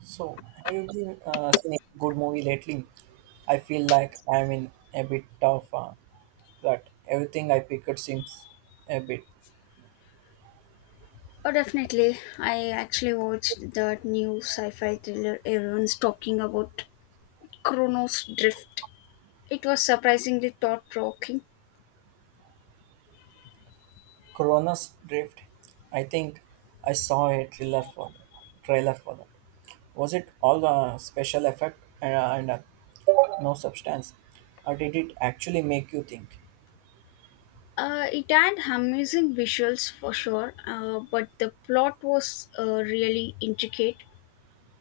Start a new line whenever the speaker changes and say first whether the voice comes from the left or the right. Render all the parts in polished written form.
right: So, have you been seeing a good movie lately? I feel like I'm in a bit of a rut. Everything I picked seems a bit.
left: Oh, definitely. I actually watched that new sci fi thriller everyone's talking about, Chronos Drift. It was surprisingly thought provoking.
right: Corona's Drift. I think I saw a trailer for that. Was it all a special effect and no substance, or did it actually make you think?
left: It had amazing visuals for sure, but the plot was really intricate.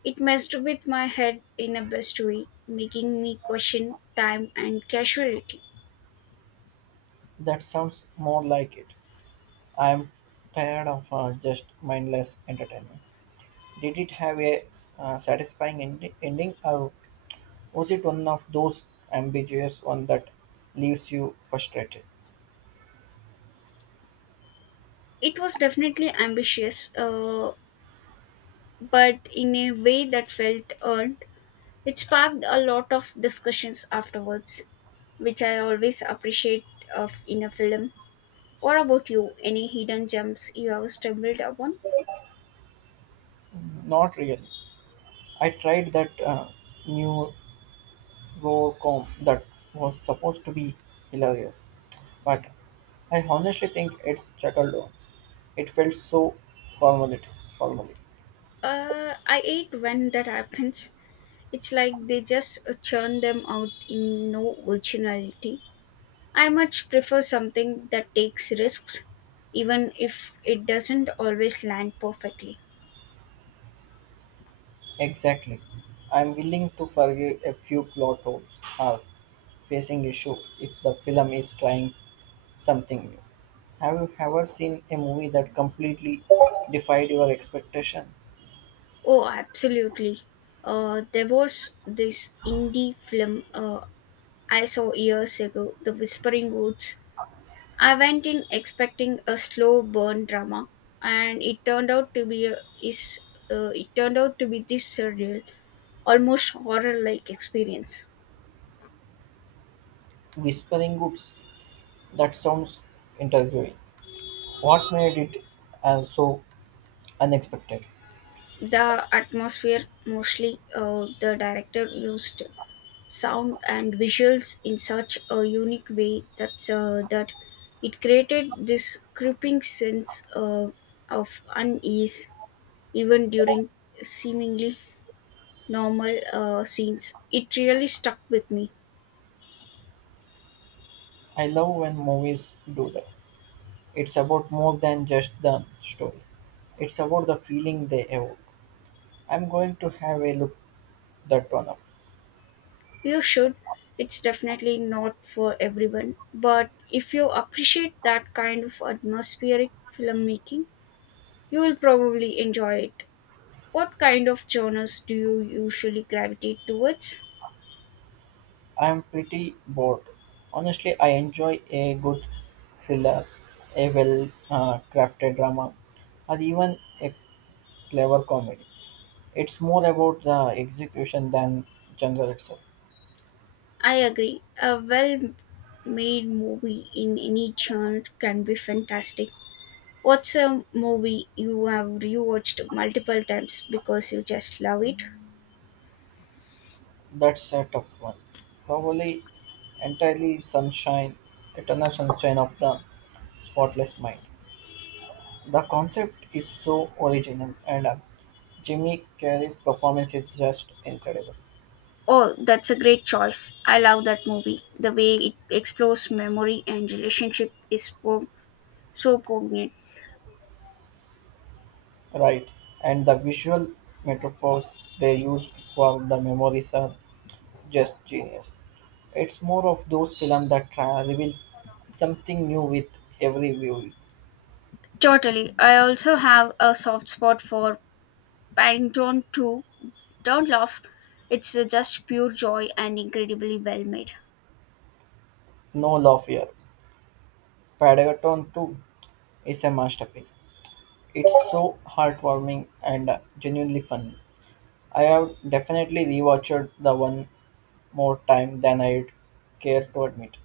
left: It messed with my head in a best way, making me question time and casuality.
right: That sounds more like it. I'm tired of just mindless entertainment. Did it have a ending, or was it one of those ambiguous one that leaves you frustrated?
left: It was definitely ambitious, but in a way that felt earned. It sparked a lot of discussions afterwards, which I always appreciate of in a film. What about you? Any hidden gems you have stumbled upon?
right: Not really. I tried that new com that was supposed to be hilarious, but I honestly think it's chuckled once. It felt so formally, formally.
left: I hate when that happens. It's like they just churn them out in no originality. I much prefer something that takes risks, even if it doesn't always land perfectly.
right: Exactly. I'm willing to forgive a few plot holes or facing issue if the film is trying something new. Have you ever seen a movie that completely defied your expectation?
left: Oh, absolutely. There was this indie film I saw years ago, The Whispering Woods. I went in expecting a slow burn drama, and is it turned out to be this surreal, almost horror-like experience.
right: Whispering Woods. That sounds intriguing. What made it so unexpected?
left: The atmosphere, mostly. The director used sound and visuals in such a unique way that it created this creeping sense of unease even during seemingly normal scenes. It really stuck with me.
right: I love when movies do that. It's about more than just the story. It's about the feeling they evoke. I'm going to have a look that one up.
left: You should. It's definitely not for everyone, but if you appreciate that kind of atmospheric filmmaking, you will probably enjoy it. What kind of genres do you usually gravitate towards?
right: I'm pretty bored. Honestly, I enjoy a good thriller, a well crafted drama, or even a clever comedy. It's more about the execution than genre itself.
left: I agree. A well made movie in any genre can be fantastic. What's a movie you have rewatched multiple times because you just love it?
right: That's a tough one. Probably entirely sunshine, eternal sunshine of the spotless mind. The concept is so original, and Jimmy Carey's performance is just incredible.
left: Oh, that's a great choice. I love that movie. The way it explores memory and relationship is so poignant.
right: Right, and the visual metaphors they used for the memories are just genius. It's more of those films that reveals something new with every view.
left: Totally. I also have a soft spot for Paddington 2. Don't laugh. It's just pure joy and incredibly well made.
right: No love here. Padaton 2 is a masterpiece. It's so heartwarming and genuinely funny. I have definitely rewatched the one more time than I'd care to admit.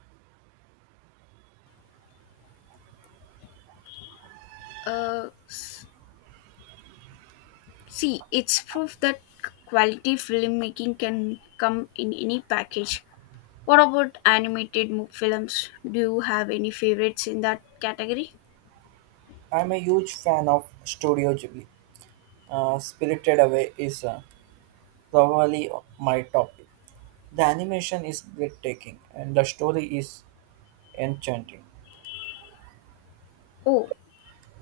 left: Uh, s- See, it's proof that quality filmmaking can come in any package. What about animated films? Do you have any favorites in that category?
right: I'm a huge fan of Studio Ghibli. Spirited Away is probably my top pick. The animation is breathtaking and the story is enchanting.
left: Oh,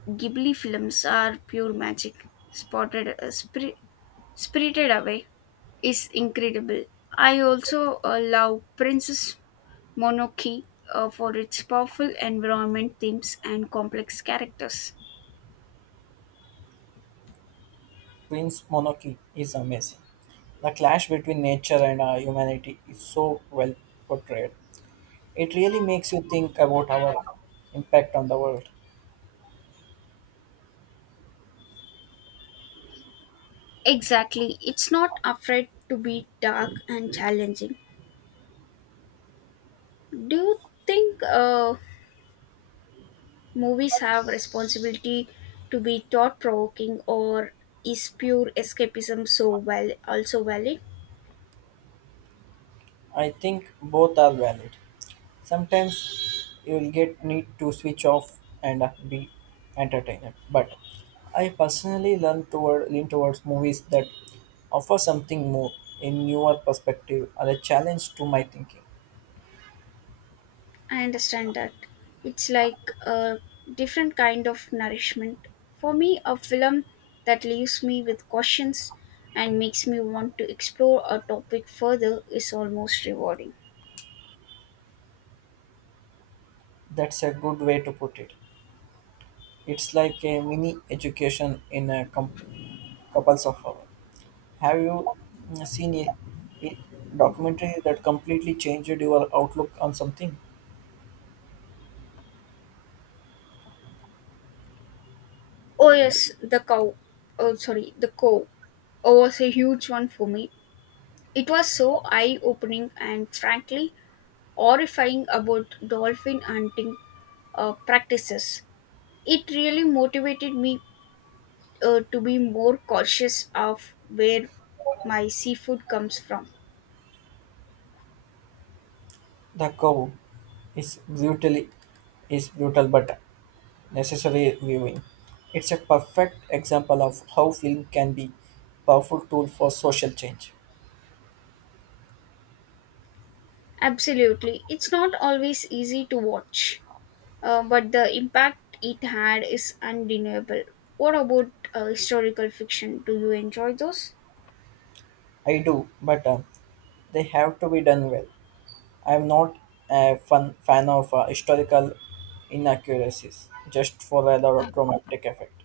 left: Ghibli films are pure magic. Spotted, uh, spri- Spirited Away is incredible. I also love Princess Mononoke for its powerful environment themes and complex characters.
right: Prince Monoki is amazing. The clash between nature and our humanity is so well portrayed. It really makes you think about our impact on the world.
left: Exactly, it's not afraid to be dark and challenging. Do you think movies have responsibility to be thought provoking, or is pure escapism so well also valid?
right: I think both are valid. Sometimes you'll get need to switch off and be entertained. But I personally learn toward lean towards movies that offer something more, a newer perspective, or a challenge to my thinking.
left: I understand that. It's like a different kind of nourishment. For me, a film that leaves me with questions and makes me want to explore a topic further is almost rewarding.
right: That's a good way to put it. It's like a mini education in a couples of hours. Have you seen a documentary that completely changed your outlook on something?
left: Oh, yes, The Cow oh, was a huge one for me. It was so eye opening and frankly horrifying about dolphin hunting practices. It really motivated me to be more cautious of where my seafood comes from.
right: The Cow is brutally is brutal, but necessary viewing. It's a perfect example of how film can be powerful tool for social change.
left: Absolutely. It's not always easy to watch, but the impact it had is undeniable. What about historical fiction? Do you enjoy those?
right: I do, but they have to be done well. I'm not a fan of historical inaccuracies just for the dramatic effect.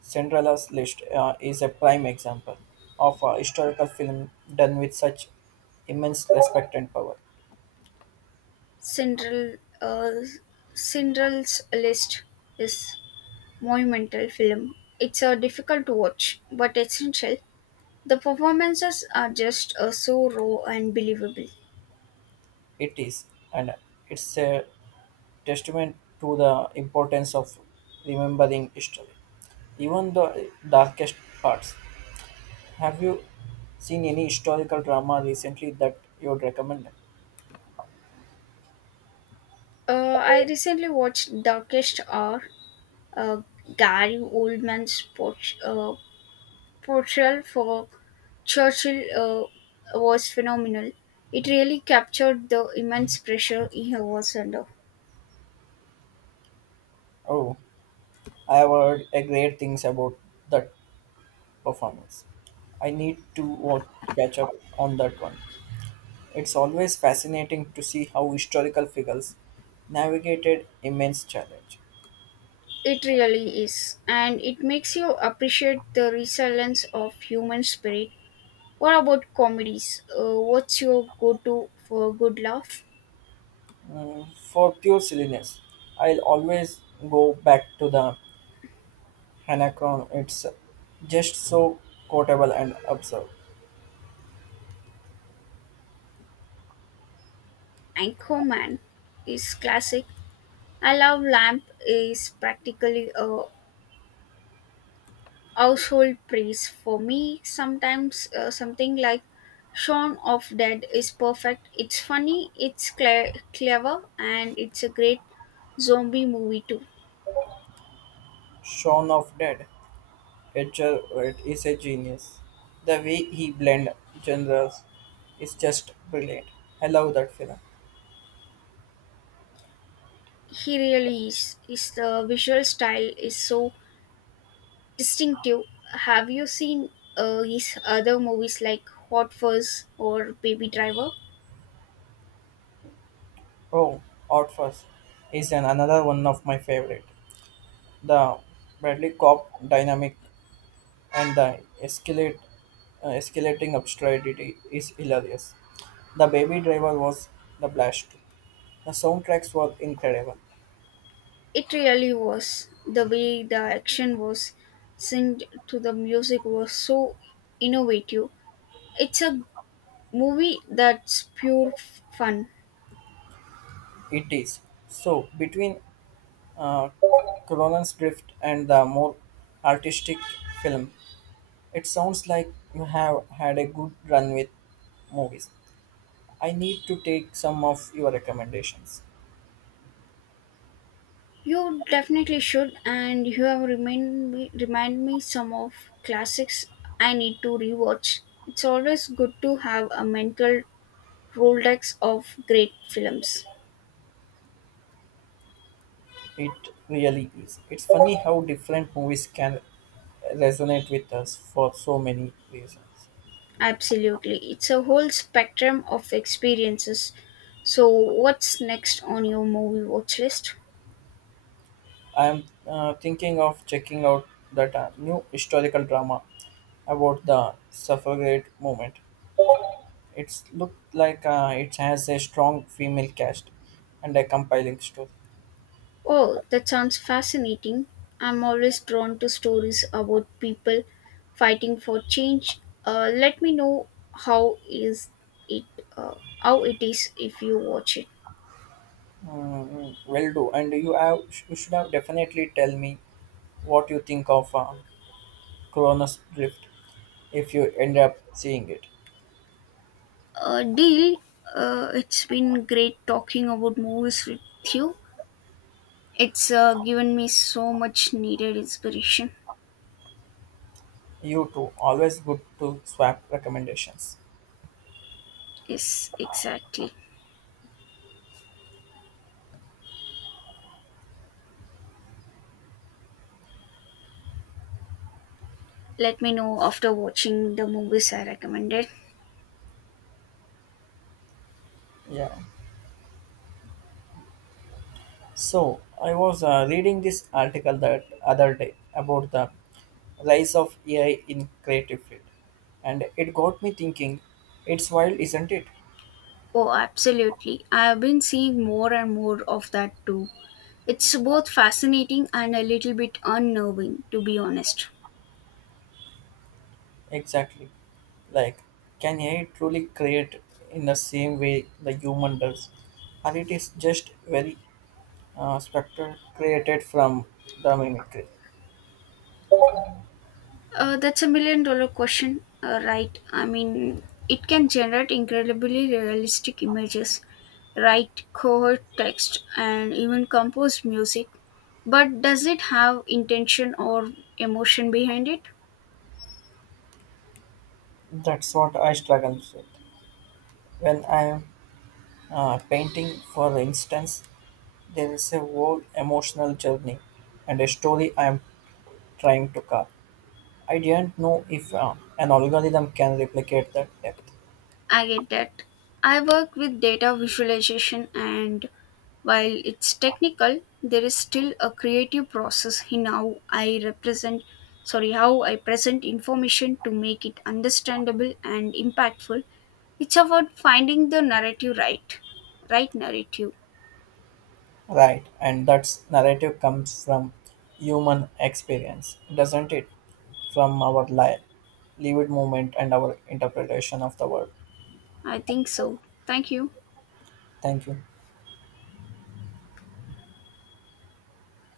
right: Cinderella's List is a prime example of a historical film done with such immense respect and power.
left: Central uh, Cinderel's List is monumental film. It's difficult to watch, but essential. The performances are just so raw and believable.
right: It is, and it's a testament to the importance of remembering history, even the darkest parts. Have you seen any historical drama recently that you would recommend?
left: I recently watched Darkest Hour, uh, Gary Oldman's portrayal for Churchill was phenomenal. It really captured the immense pressure he was under.
right: Oh, I have heard a great things about that performance. I need to catch up on that one. It's always fascinating to see how historical figures navigated immense challenge.
left: It really is, and it makes you appreciate the resilience of human spirit. What about comedies? What's your go-to for a good laugh?
right: Mm, for pure silliness, I'll always go back to the Anacron, it's just so quotable and absurd.
left: Anchorman is classic. I love Lamp is practically a household praise for me sometimes something like Shaun of Dead is perfect. It's funny, it's clever, and it's a great zombie movie too.
right: Shaun of Dead, Edgar Wright is a genius. The way he blends genres is just brilliant. I love that film.
left: He really is. His the visual style is so distinctive. Have you seen his other movies like Hot Fuzz or Baby Driver?
right: Oh, Outfast is an another one of my favorite. The Bradley Cop dynamic and escalating absurdity is hilarious. The Baby Driver was the blast. The soundtracks were incredible.
left: It really was. The way the action was synced to the music was so innovative. It's a movie that's pure fun.
right: It is. So, between uh, Colonel's Drift and the more artistic film, it sounds like you have had a good run with movies. I need to take some of your recommendations.
left: You definitely should, and you have remind me some of classics I need to rewatch. It's always good to have a mental Rolodex of great films.
right: It really is. It's funny how different movies can resonate with us for so many reasons.
left: Absolutely, it's a whole spectrum of experiences. So, what's next on your movie watch list?
right: I'm thinking of checking out that new historical drama about the suffragette movement. It's looked like it has a strong female cast and a compelling story.
left: Oh, that sounds fascinating. I'm always drawn to stories about people fighting for change. Let me know how is it how it is if you watch it.
right: Mm, will do. And you should have definitely tell me what you think of Cronus Drift if you end up seeing it.
left: Deal. It's been great talking about movies with you. It's given me so much needed inspiration.
right: You too. Always good to swap recommendations.
left: Yes, exactly. Let me know after watching the movies I recommended.
right: Yeah. So I was reading this article that other day about the rise of AI in creative field, and it got me thinking. It's wild, isn't it?
left: Oh, absolutely. I have been seeing more and more of that too. It's both fascinating and a little bit unnerving, to be honest.
right: Exactly. Like, can AI truly create in the same way the human does? Or it is just very spectral created from the mimicry?
left: That's a million dollar question, right? I mean, it can generate incredibly realistic images, write coherent text, and even compose music. But does it have intention or emotion behind it?
right: That's what I struggle with. When I am painting, for instance, there is a whole emotional journey and a story I am trying to carve. I didn't know if an algorithm can replicate that depth.
left: I get that. I work with data visualization, and while it's technical, there is still a creative process in how sorry, how I present information to make it understandable and impactful. It's about finding the right narrative.
right: Right, and that narrative comes from human experience, doesn't it? From our lived moment and our interpretation of the world.
left: I think so. Thank you.
right: Thank you.